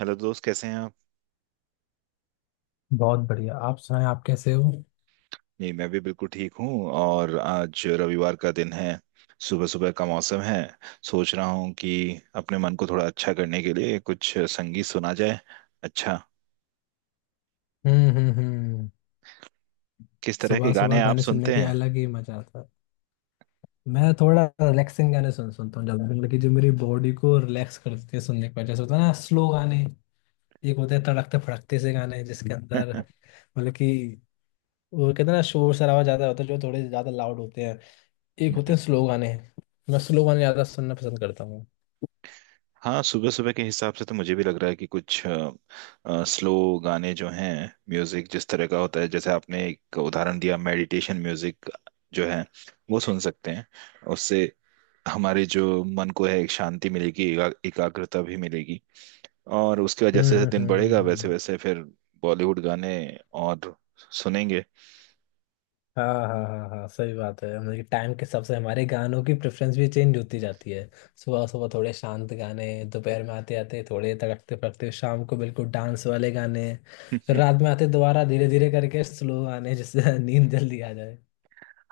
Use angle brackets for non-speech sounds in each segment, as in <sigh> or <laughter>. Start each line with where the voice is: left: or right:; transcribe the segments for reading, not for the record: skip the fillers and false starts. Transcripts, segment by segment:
right: Hello दोस्त, कैसे हैं आप?
left: बहुत बढ़िया। आप सुनाएं, आप कैसे हो।
right: जी, मैं भी बिल्कुल ठीक हूँ और आज रविवार का दिन है। सुबह सुबह का मौसम है। सोच रहा हूँ कि अपने मन को थोड़ा अच्छा करने के लिए कुछ संगीत सुना जाए। अच्छा,
left: हम्म, हम्म, हम्म।
right: किस तरह के
left: सुबह सुबह
right: गाने आप
left: गाने सुनने
right: सुनते
left: के
right: हैं?
left: अलग ही मजा आता है। मैं थोड़ा रिलैक्सिंग गाने सुनता हूँ ज्यादा, मतलब कि जो मेरी बॉडी को रिलैक्स कर देते हैं सुनने के बाद, जैसे होता है ना, स्लो गाने। एक होते हैं तड़कते फड़कते से गाने जिसके अंदर
right: <laughs>
left: मतलब कि वो कहते हैं ना, शोर शराबा ज्यादा होता है, जो थोड़े ज्यादा लाउड होते हैं। एक होते हैं
right: हम्म।
left: स्लो गाने। मैं स्लो गाने ज्यादा सुनना पसंद करता हूँ।
right: हाँ, सुबह सुबह के हिसाब से तो मुझे भी लग रहा है कि कुछ स्लो गाने जो हैं, म्यूजिक जिस तरह का होता है, जैसे आपने एक उदाहरण दिया मेडिटेशन म्यूजिक, जो है वो सुन सकते हैं। उससे हमारे जो मन को है एक शांति मिलेगी, एकाग्रता भी मिलेगी। और उसके बाद
left: हम्म,
right: जैसे जैसे
left: हम्म,
right: दिन
left: हम्म,
right: बढ़ेगा
left: हम्म,
right: वैसे वैसे फिर बॉलीवुड गाने और सुनेंगे।
left: हाँ, हाँ, हाँ, हाँ, सही बात है। मतलब टाइम के हिसाब से हमारे गानों की प्रेफरेंस भी चेंज होती जाती है। सुबह सुबह थोड़े शांत गाने, दोपहर में आते आते थोड़े तड़कते फड़कते, शाम को बिल्कुल डांस वाले गाने, फिर
right: <laughs>
left: रात में आते दोबारा धीरे धीरे करके स्लो गाने जिससे <laughs> नींद जल्दी आ जाए।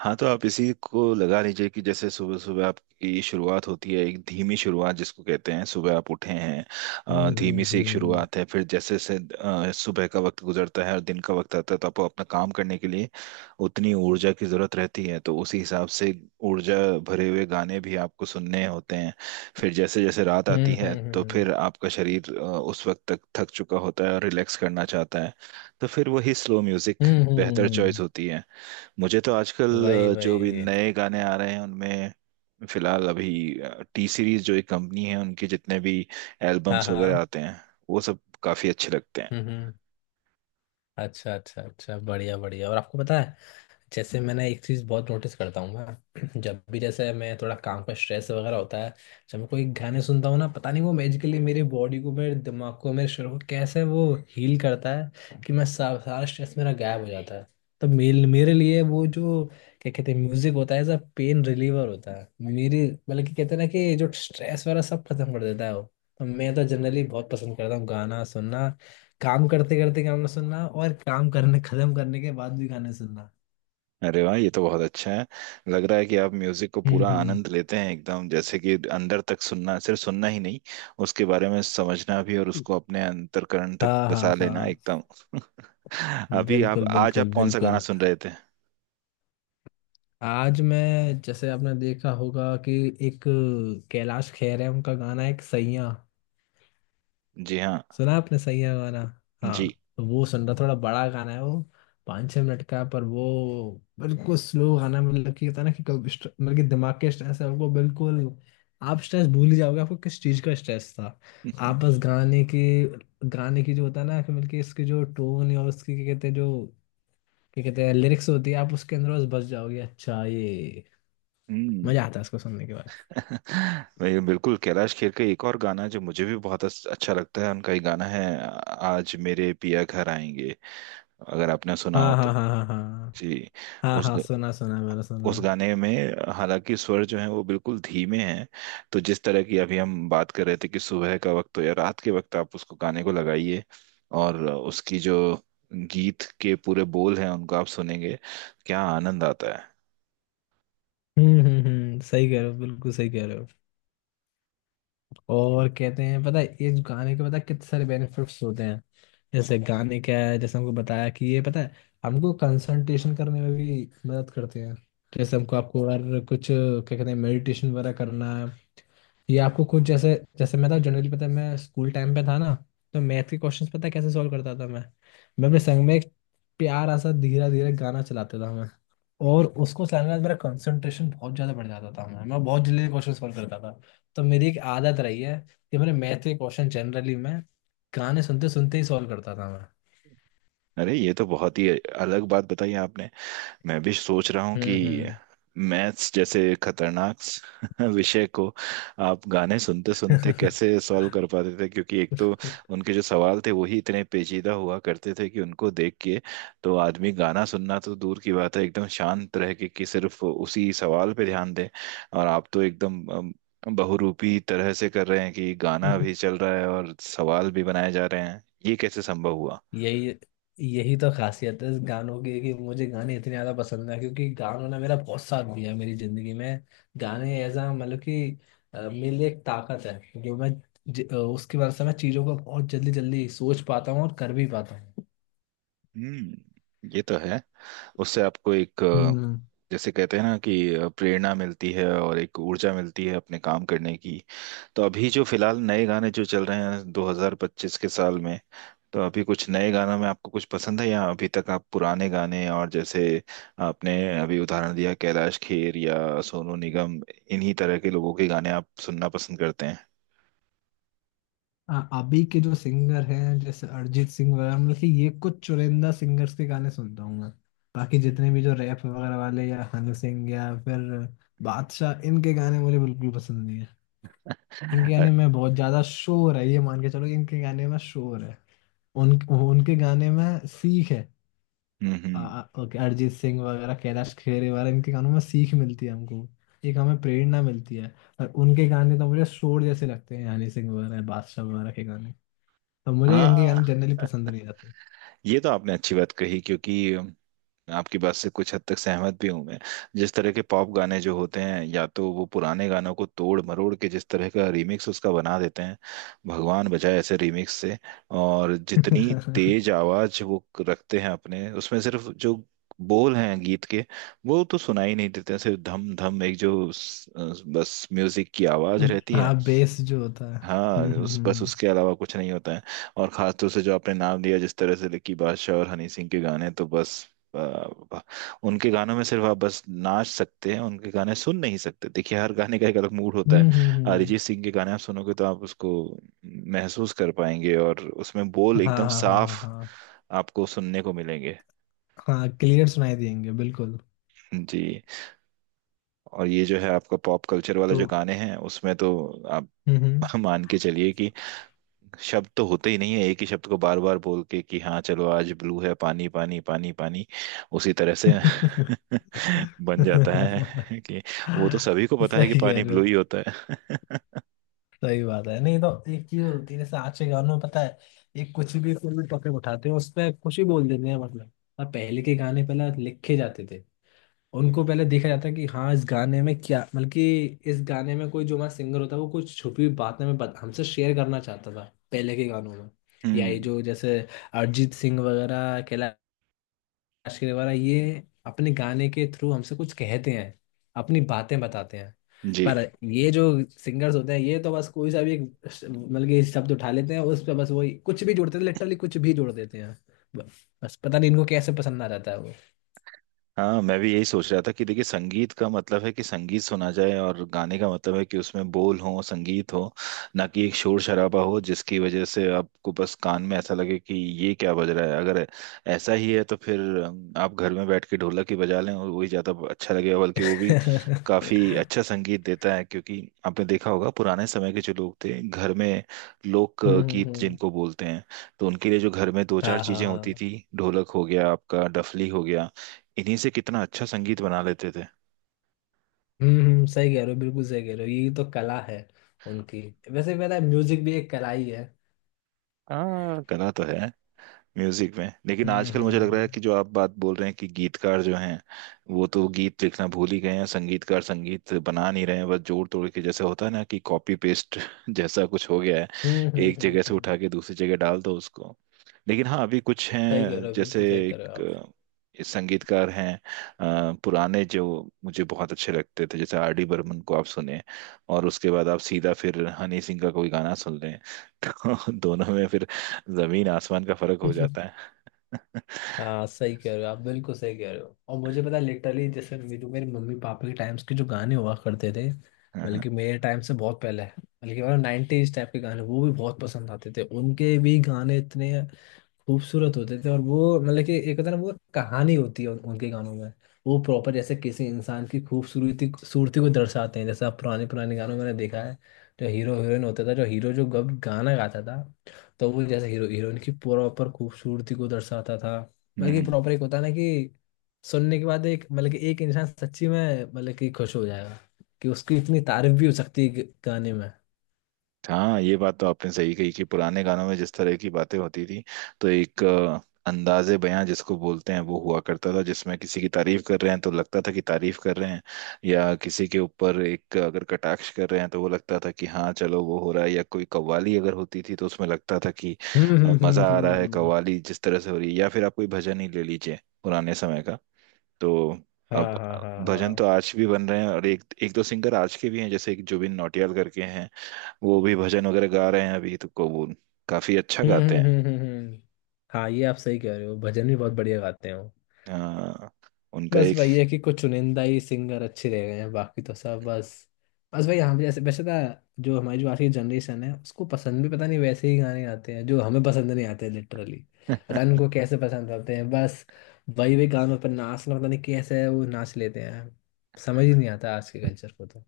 right: हाँ, तो आप इसी को लगा लीजिए कि जैसे सुबह सुबह आपकी शुरुआत होती है, एक धीमी शुरुआत जिसको कहते हैं सुबह आप उठे हैं।
left: हम्म, हम्म,
right: धीमी से एक
left: हम्म,
right: शुरुआत है, फिर जैसे जैसे सुबह का वक्त गुजरता है और दिन का वक्त आता है तो आपको अपना काम करने के लिए उतनी ऊर्जा की जरूरत रहती है, तो उसी हिसाब से ऊर्जा भरे हुए गाने भी आपको सुनने होते हैं। फिर जैसे जैसे रात आती
left: हम्म,
right: है तो
left: हम्म,
right: फिर आपका शरीर उस वक्त तक थक चुका होता है और रिलैक्स करना चाहता है। तो फिर वही स्लो म्यूजिक
left: हम्म, हम्म,
right: बेहतर चॉइस
left: हम्म।
right: होती है। मुझे तो आजकल
left: वही
right: जो भी
left: वही।
right: नए गाने आ रहे हैं उनमें, फिलहाल अभी टी सीरीज जो एक कंपनी है उनके जितने भी
left: हाँ,
right: एल्बम्स वगैरह
left: हाँ।
right: आते हैं वो सब काफी अच्छे लगते हैं।
left: हम्म, हम्म। अच्छा अच्छा अच्छा, बढ़िया बढ़िया। और आपको पता है, जैसे मैंने एक चीज़ बहुत नोटिस करता हूँ मैं, <clears throat> जब भी जैसे मैं थोड़ा काम का स्ट्रेस वगैरह होता है, जब मैं कोई गाने सुनता हूँ ना, पता नहीं वो मैजिकली मेरे बॉडी को, मेरे दिमाग को, मेरे शरीर को कैसे वो हील करता है कि मैं सारा स्ट्रेस मेरा गायब हो जाता है। तो मेरे मेरे लिए वो जो, क्या कहते हैं, म्यूजिक होता है एज अ पेन रिलीवर, होता है मेरी, मतलब कि कहते हैं ना कि जो स्ट्रेस वगैरह सब खत्म कर देता है वो। तो मैं तो जनरली बहुत पसंद करता हूँ गाना सुनना, काम करते करते गाना सुनना, और काम करने खत्म करने के बाद भी गाने सुनना।
right: अरे वाह, ये तो बहुत अच्छा है। लग रहा है कि आप म्यूजिक को
left: हम्म,
right: पूरा आनंद लेते हैं एकदम, जैसे कि अंदर तक, सुनना सिर्फ सुनना ही नहीं, उसके बारे में समझना भी और उसको अपने अंतर्करण तक
left: हाँ, हाँ,
right: बसा लेना
left: हाँ।
right: एकदम। <laughs> अभी आप,
left: बिल्कुल,
right: आज
left: बिल्कुल,
right: आप कौन सा गाना
left: बिल्कुल।
right: सुन रहे थे?
left: आज मैं, जैसे आपने देखा होगा कि, एक कैलाश खेर है, उनका गाना है एक सैया।
right: जी हाँ।
left: सुना आपने सैया गाना? हाँ।
right: जी।
left: तो वो सुन रहा, थोड़ा बड़ा गाना है वो, 5-6 मिनट का है, पर वो बिल्कुल स्लो गाना, मतलब कि होता है ना कि कब मतलब कि दिमाग के स्ट्रेस है वो, बिल्कुल आप स्ट्रेस भूल ही जाओगे, आपको किस चीज़ का स्ट्रेस था। आप
right: <laughs>
left: बस गाने के, गाने की जो होता है ना कि, मतलब कि इसकी जो टोन और उसकी क्या कहते हैं जो, क्या कहते हैं, लिरिक्स होती है, आप उसके अंदर बस बस जाओगे। अच्छा ये
right: हम्म।
left: मजा आता है इसको सुनने के बाद।
right: <laughs> मैं बिल्कुल, कैलाश खेर का एक और गाना जो मुझे भी बहुत अच्छा लगता है, उनका एक गाना है आज मेरे पिया घर आएंगे, अगर आपने सुना हो
left: हाँ,
right: तो।
left: हाँ, हाँ, हाँ, हाँ।
right: जी।
left: हाँ,
right: उस
left: हाँ, सुना सुना, मैंने सुना।
right: उस गाने में, हालांकि स्वर जो है वो बिल्कुल धीमे हैं। तो जिस तरह की अभी हम बात कर रहे थे कि सुबह का वक्त हो या रात के वक्त, आप उसको, गाने को लगाइए और उसकी जो गीत के पूरे बोल हैं उनको आप सुनेंगे, क्या आनंद आता है।
left: हम्म, हम्म, हम्म। सही कह रहे हो, बिल्कुल सही कह रहे हो। और कहते हैं, पता है इस गाने के, पता है कितने सारे बेनिफिट्स होते हैं। जैसे गाने क्या है, जैसे हमको बताया कि ये पता है, हमको कंसंट्रेशन करने में भी मदद करते हैं। जैसे हमको आपको अगर कुछ, क्या कहते हैं, मेडिटेशन वगैरह करना है, ये आपको कुछ, जैसे जैसे मैं था, जनरली पता है मैं स्कूल टाइम पे था ना, तो मैथ के क्वेश्चंस पता है कैसे सॉल्व करता था मैं अपने संग में एक प्यारा सा धीरे धीरे गाना चलाता था, और उसको चलाने के बाद मेरा कंसंट्रेशन बहुत ज़्यादा बढ़ जाता था, मैं बहुत जल्दी क्वेश्चन सॉल्व करता था। तो मेरी एक आदत रही है कि मैंने मैथ के क्वेश्चन जनरली मैं गाने सुनते सुनते ही सॉल्व करता था मैं।
right: अरे, ये तो बहुत ही अलग बात बताई आपने। मैं भी सोच रहा हूँ कि
left: हम्म,
right: मैथ्स जैसे खतरनाक <laughs> विषय को आप गाने सुनते सुनते कैसे सॉल्व कर पाते थे, क्योंकि एक तो
left: हम्म।
right: उनके जो सवाल थे वही इतने पेचीदा हुआ करते थे कि उनको देख के तो आदमी, गाना सुनना तो दूर की बात है, एकदम शांत रह के कि सिर्फ उसी सवाल पे ध्यान दे। और आप तो एकदम बहुरूपी तरह से कर रहे हैं कि गाना भी चल रहा है और सवाल भी बनाए जा रहे हैं, ये कैसे संभव हुआ?
left: <laughs> यही यही तो खासियत है इस गानों की कि मुझे गाने इतने ज़्यादा पसंद है, क्योंकि गानों ने मेरा बहुत साथ दिया है मेरी ज़िंदगी में। गाने एज अ, मतलब कि मेरे लिए एक ताकत है, जो मैं, उसकी वजह से मैं चीज़ों को बहुत जल्दी जल्दी सोच पाता हूँ और कर भी पाता हूँ।
right: हम्म, ये तो है। उससे आपको एक,
left: हम्म।
right: जैसे कहते हैं ना कि प्रेरणा मिलती है और एक ऊर्जा मिलती है अपने काम करने की। तो अभी जो फिलहाल नए गाने जो चल रहे हैं 2025 के साल में, तो अभी कुछ नए गानों में आपको कुछ पसंद है, या अभी तक आप पुराने गाने, और जैसे आपने अभी उदाहरण दिया कैलाश खेर या सोनू निगम, इन्हीं तरह के लोगों के गाने आप सुनना पसंद करते हैं?
left: हाँ, अभी के जो सिंगर हैं जैसे अरिजीत सिंह वगैरह, मतलब कि ये कुछ चुनिंदा सिंगर्स के गाने सुनता हूँ मैं। बाकी जितने भी जो रैप वगैरह वाले, या हनी सिंह, या फिर बादशाह, इनके गाने मुझे बिल्कुल पसंद नहीं है। इनके
right: अ,
left: गाने में बहुत ज्यादा शोर है, ये मान के चलो कि इनके गाने में शोर है। उन उनके गाने में सीख है।
right: हम्म, हम्म।
left: ओके, अरिजीत सिंह वगैरह, कैलाश खेर वगैरह, इनके गानों में सीख मिलती है हमको, एक हमें प्रेरणा मिलती है। पर उनके गाने तो मुझे शोर जैसे लगते हैं, हनी सिंह वगैरह बादशाह वगैरह के गाने, तो मुझे इनके
right: हाँ,
left: गाने जनरली पसंद नहीं आते।
right: ये तो आपने अच्छी बात कही, क्योंकि आपकी बात से कुछ हद तक सहमत भी हूं मैं। जिस तरह के पॉप गाने जो होते हैं, या तो वो पुराने गानों को तोड़ मरोड़ के जिस तरह का रीमिक्स उसका बना देते हैं, भगवान बचाए ऐसे रीमिक्स से। और जितनी
left: <laughs>
right: तेज आवाज वो रखते हैं अपने उसमें, सिर्फ जो बोल हैं गीत के वो तो सुनाई नहीं देते हैं, सिर्फ धम धम, एक जो बस म्यूजिक की आवाज रहती है।
left: हाँ, बेस जो होता है।
right: हाँ,
left: हम्म,
right: उस, बस
left: हम्म,
right: उसके अलावा कुछ नहीं होता है। और खासतौर से जो आपने नाम लिया, जिस तरह से लकी बादशाह और हनी सिंह के गाने, तो बस आ, आ, उनके गानों में सिर्फ आप बस नाच सकते हैं, उनके गाने सुन नहीं सकते। देखिए हर गाने का एक अलग मूड होता है।
left: हम्म, हम्म,
right: अरिजीत सिंह के गाने आप सुनोगे तो आप उसको महसूस कर पाएंगे और उसमें बोल
left: हाँ,
right: एकदम
left: हाँ, हाँ,
right: साफ
left: हाँ,
right: आपको सुनने को मिलेंगे।
left: हाँ। हाँ, क्लियर सुनाई देंगे बिल्कुल।
right: जी। और ये जो है आपका पॉप कल्चर वाले
left: तो।
right: जो गाने हैं उसमें तो आप
left: हम्म, हम्म।
right: <laughs> मान के चलिए कि शब्द तो होते ही नहीं है, एक ही शब्द को बार बार बोल के कि हाँ चलो, आज ब्लू है, पानी पानी पानी पानी, उसी तरह से
left: <laughs>
right: <laughs> बन जाता है कि, वो तो सभी को पता है कि
left: सही कह
right: पानी
left: रहे हो।
right: ब्लू ही होता है। <laughs>
left: सही बात है, नहीं तो एक चीज होती है, जैसे आज के गानों में पता है, एक कुछ भी कोई भी टॉपिक उठाते हैं उस पर कुछ भी बोल देते हैं, मतलब। और पहले के गाने पहले लिखे जाते थे, उनको पहले देखा जाता है कि, हाँ इस गाने में क्या, मतलब कि इस गाने में कोई, जो हमारा सिंगर होता है वो कुछ छुपी हुई बातें हमें हमसे शेयर करना चाहता था पहले के गानों में। या ये
right: हम्म,
left: जो जैसे अरिजीत सिंह वगैरह, कैलाश खेर वगैरह, ये अपने गाने के थ्रू हमसे कुछ कहते हैं, अपनी बातें बताते हैं।
right: जी
left: पर ये जो सिंगर्स होते हैं, ये तो बस कोई सा भी एक मतलब कि शब्द उठा लेते हैं, उस पे बस वही कुछ भी जोड़ते हैं, लिटरली कुछ भी जोड़ देते हैं। ब- बस पता नहीं इनको कैसे पसंद आ जाता है वो।
right: हाँ, मैं भी यही सोच रहा था कि देखिए, संगीत का मतलब है कि संगीत सुना जाए, और गाने का मतलब है कि उसमें बोल हो, संगीत हो, ना कि एक शोर शराबा हो जिसकी वजह से आपको बस कान में ऐसा लगे कि ये क्या बज रहा है। अगर ऐसा ही है तो फिर आप घर में बैठ के ढोलक ही बजा लें और वही ज़्यादा अच्छा लगेगा, बल्कि
left: <laughs>
right: वो भी काफ़ी
left: हम्म,
right: अच्छा संगीत देता है, क्योंकि आपने देखा होगा पुराने समय के जो लोग थे घर में, लोक
left: हम्म,
right: गीत
left: हम्म।
right: जिनको बोलते हैं, तो उनके लिए जो घर में दो चार
left: हाँ, हाँ,
right: चीज़ें होती
left: हाँ।
right: थी, ढोलक हो गया आपका, डफली हो गया, इन्हीं से कितना अच्छा संगीत बना लेते थे।
left: हम्म, सही कह रहे हो, बिल्कुल सही कह रहे हो। यही तो कला है उनकी। वैसे मेरा म्यूजिक भी एक कला ही है।
right: हाँ, कला तो है म्यूजिक में, लेकिन
left: हम्म,
right: आजकल मुझे लग रहा है
left: हम्म,
right: कि जो आप बात बोल रहे हैं, कि गीतकार जो हैं वो तो गीत लिखना भूल ही गए हैं, संगीतकार संगीत बना नहीं रहे हैं, बस जोड़ तोड़ के, जैसे होता है ना कि कॉपी पेस्ट <laughs> जैसा कुछ हो गया है।
left: हम्म, हम्म,
right: एक
left: हम्म,
right: जगह से उठा
left: हम्म।
right: के दूसरी जगह डाल दो उसको। लेकिन हाँ, अभी कुछ
left: सही कह
right: हैं,
left: रहे हो,
right: जैसे
left: बिल्कुल सही कह रहे हो
right: एक
left: आप।
right: संगीतकार हैं, पुराने जो मुझे बहुत अच्छे लगते थे, जैसे आर डी बर्मन को आप सुने और उसके बाद आप सीधा फिर हनी सिंह का कोई गाना सुन लें, <laughs> तो दोनों में फिर जमीन आसमान का फर्क हो जाता है।
left: <laughs>
right: <laughs>
left: हाँ, सही कह रहे हो आप, बिल्कुल सही कह रहे हो। और मुझे पता, लिटरली जैसे मेरे मेरे मम्मी पापा के टाइम्स के जो गाने हुआ करते थे,
right: हाँ,
left: बल्कि मेरे टाइम से बहुत पहले, बल्कि मतलब 90s टाइप के गाने, वो भी बहुत पसंद आते थे, उनके भी गाने इतने खूबसूरत होते थे। और वो मतलब कि एक होता है ना, वो कहानी होती है उनके गानों में। वो प्रॉपर जैसे किसी इंसान की खूबसूरती सूरती को दर्शाते हैं। जैसे आप पुराने पुराने गानों में मैंने देखा है, जो हीरो हीरोइन होता था, जो हीरो जो गब गाना गाता था, तो वो जैसे हीरो हीरोइन की प्रॉपर खूबसूरती को दर्शाता था। मतलब कि
right: हम्म,
left: प्रॉपर, एक होता है ना कि सुनने के बाद एक, मतलब कि एक इंसान सच्ची में मतलब कि खुश हो जाएगा कि उसकी इतनी तारीफ भी हो सकती है गाने में।
right: हाँ, ये बात तो आपने सही कही कि पुराने गानों में जिस तरह की बातें होती थी, तो एक अंदाजे बयां जिसको बोलते हैं वो हुआ करता था, जिसमें किसी की तारीफ कर रहे हैं तो लगता था कि तारीफ कर रहे हैं, या किसी के ऊपर एक अगर कटाक्ष कर रहे हैं तो वो लगता था कि हाँ चलो वो हो रहा है, या कोई कव्वाली अगर होती थी तो उसमें लगता था कि
left: हम्म, हम्म, हम्म,
right: मजा आ रहा है, कव्वाली जिस तरह से हो रही है, या फिर आप कोई भजन ही ले लीजिए पुराने समय का। तो
left: हाँ,
right: अब
left: हाँ, हाँ,
right: भजन तो
left: हाँ।
right: आज भी बन रहे हैं और एक एक दो सिंगर आज के भी हैं, जैसे एक जुबिन नौटियाल करके हैं, वो भी भजन वगैरह गा रहे हैं अभी, तो को वो काफी अच्छा
left: हम्म,
right: गाते हैं।
left: हम्म, हम्म, हाँ, ये आप सही कह रहे हो, भजन भी बहुत बढ़िया गाते हो।
right: हाँ, उनका
left: बस
right: एक,
left: वही है कि कुछ चुनिंदा ही सिंगर अच्छे रह गए हैं, बाकी तो सब बस। बस भाई, हम जैसे वैसे ना, जो हमारी जो आज की जनरेशन है उसको पसंद भी पता नहीं, वैसे ही गाने आते हैं जो हमें पसंद नहीं आते लिटरली। पता
right: <laughs>
left: नहीं उनको कैसे पसंद आते हैं। बस वही वही गानों पर नाचना, पता नहीं कैसे है वो नाच लेते हैं। समझ ही नहीं आता आज के कल्चर को तो।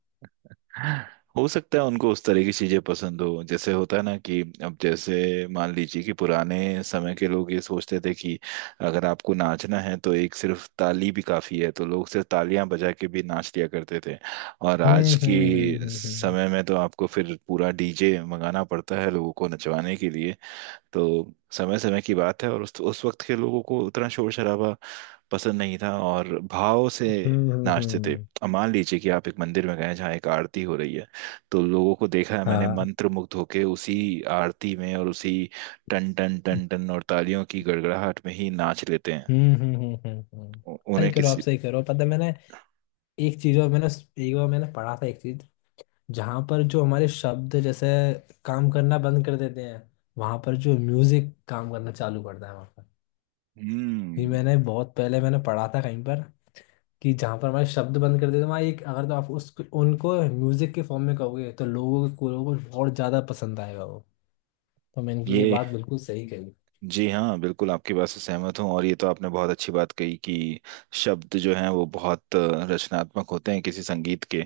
right: हो सकता है उनको उस तरह की चीजें पसंद हो, जैसे होता है ना कि, अब जैसे मान लीजिए कि पुराने समय के लोग ये सोचते थे कि अगर आपको नाचना है तो एक सिर्फ ताली भी काफी है, तो लोग सिर्फ तालियां बजा के भी नाच लिया करते थे। और आज
left: हम्म,
right: के
left: हम्म, हम्म, हम्म, हम्म, हम्म,
right: समय में तो आपको फिर पूरा डीजे मंगाना पड़ता है लोगों को नचवाने के लिए। तो समय समय की बात है, और उस वक्त के लोगों को उतना शोर शराबा पसंद नहीं था, और भाव से
left: हम्म,
right: नाचते थे। अब मान लीजिए कि आप एक मंदिर में गए हैं जहाँ एक आरती हो रही है, तो लोगों को देखा है मैंने
left: हाँ।
right: मंत्र मुग्ध होके उसी आरती में, और उसी टन टन टन टन और तालियों की गड़गड़ाहट में ही नाच लेते हैं।
left: हम्म, हम्म, हम्म, हम्म, सही
right: उन्हें
left: करो आप,
right: किसी,
left: सही करो। पता है, मैंने एक चीज, और मैंने एक बार मैंने पढ़ा था एक चीज, जहां पर जो हमारे शब्द जैसे काम करना बंद कर देते हैं, वहां पर जो म्यूजिक काम करना चालू करता है वहां पर। ये
right: हम्म,
left: मैंने बहुत पहले मैंने पढ़ा था कहीं पर, कि जहां पर हमारे शब्द बंद कर देते हैं, वहाँ एक, अगर तो आप उस उनको म्यूजिक के फॉर्म में कहोगे, तो लोगों को बहुत ज्यादा पसंद आएगा वो। तो मैंने की, ये
right: ये,
left: बात बिल्कुल सही कही।
right: जी हाँ, बिल्कुल आपकी बात से सहमत हूँ। और ये तो आपने बहुत अच्छी बात कही कि शब्द जो हैं वो बहुत रचनात्मक होते हैं किसी संगीत के।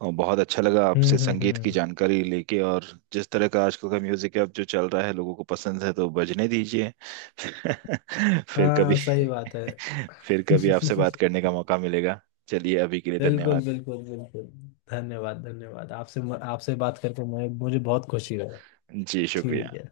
right: और बहुत अच्छा लगा
left: हम्म,
right: आपसे
left: हम्म,
right: संगीत की
left: हम्म।
right: जानकारी लेके, और जिस तरह का आजकल का म्यूजिक अब जो चल रहा है लोगों को पसंद है तो बजने दीजिए। <laughs> फिर कभी,
left: हाँ, सही बात है।
right: <laughs> फिर कभी आपसे बात
left: <laughs>
right: करने का मौका मिलेगा। चलिए, अभी के लिए
left: बिल्कुल,
right: धन्यवाद।
left: बिल्कुल, बिल्कुल। धन्यवाद, धन्यवाद आपसे। आपसे बात करके मैं, मुझे बहुत खुशी हुई।
right: जी,
left: ठीक
right: शुक्रिया।
left: है।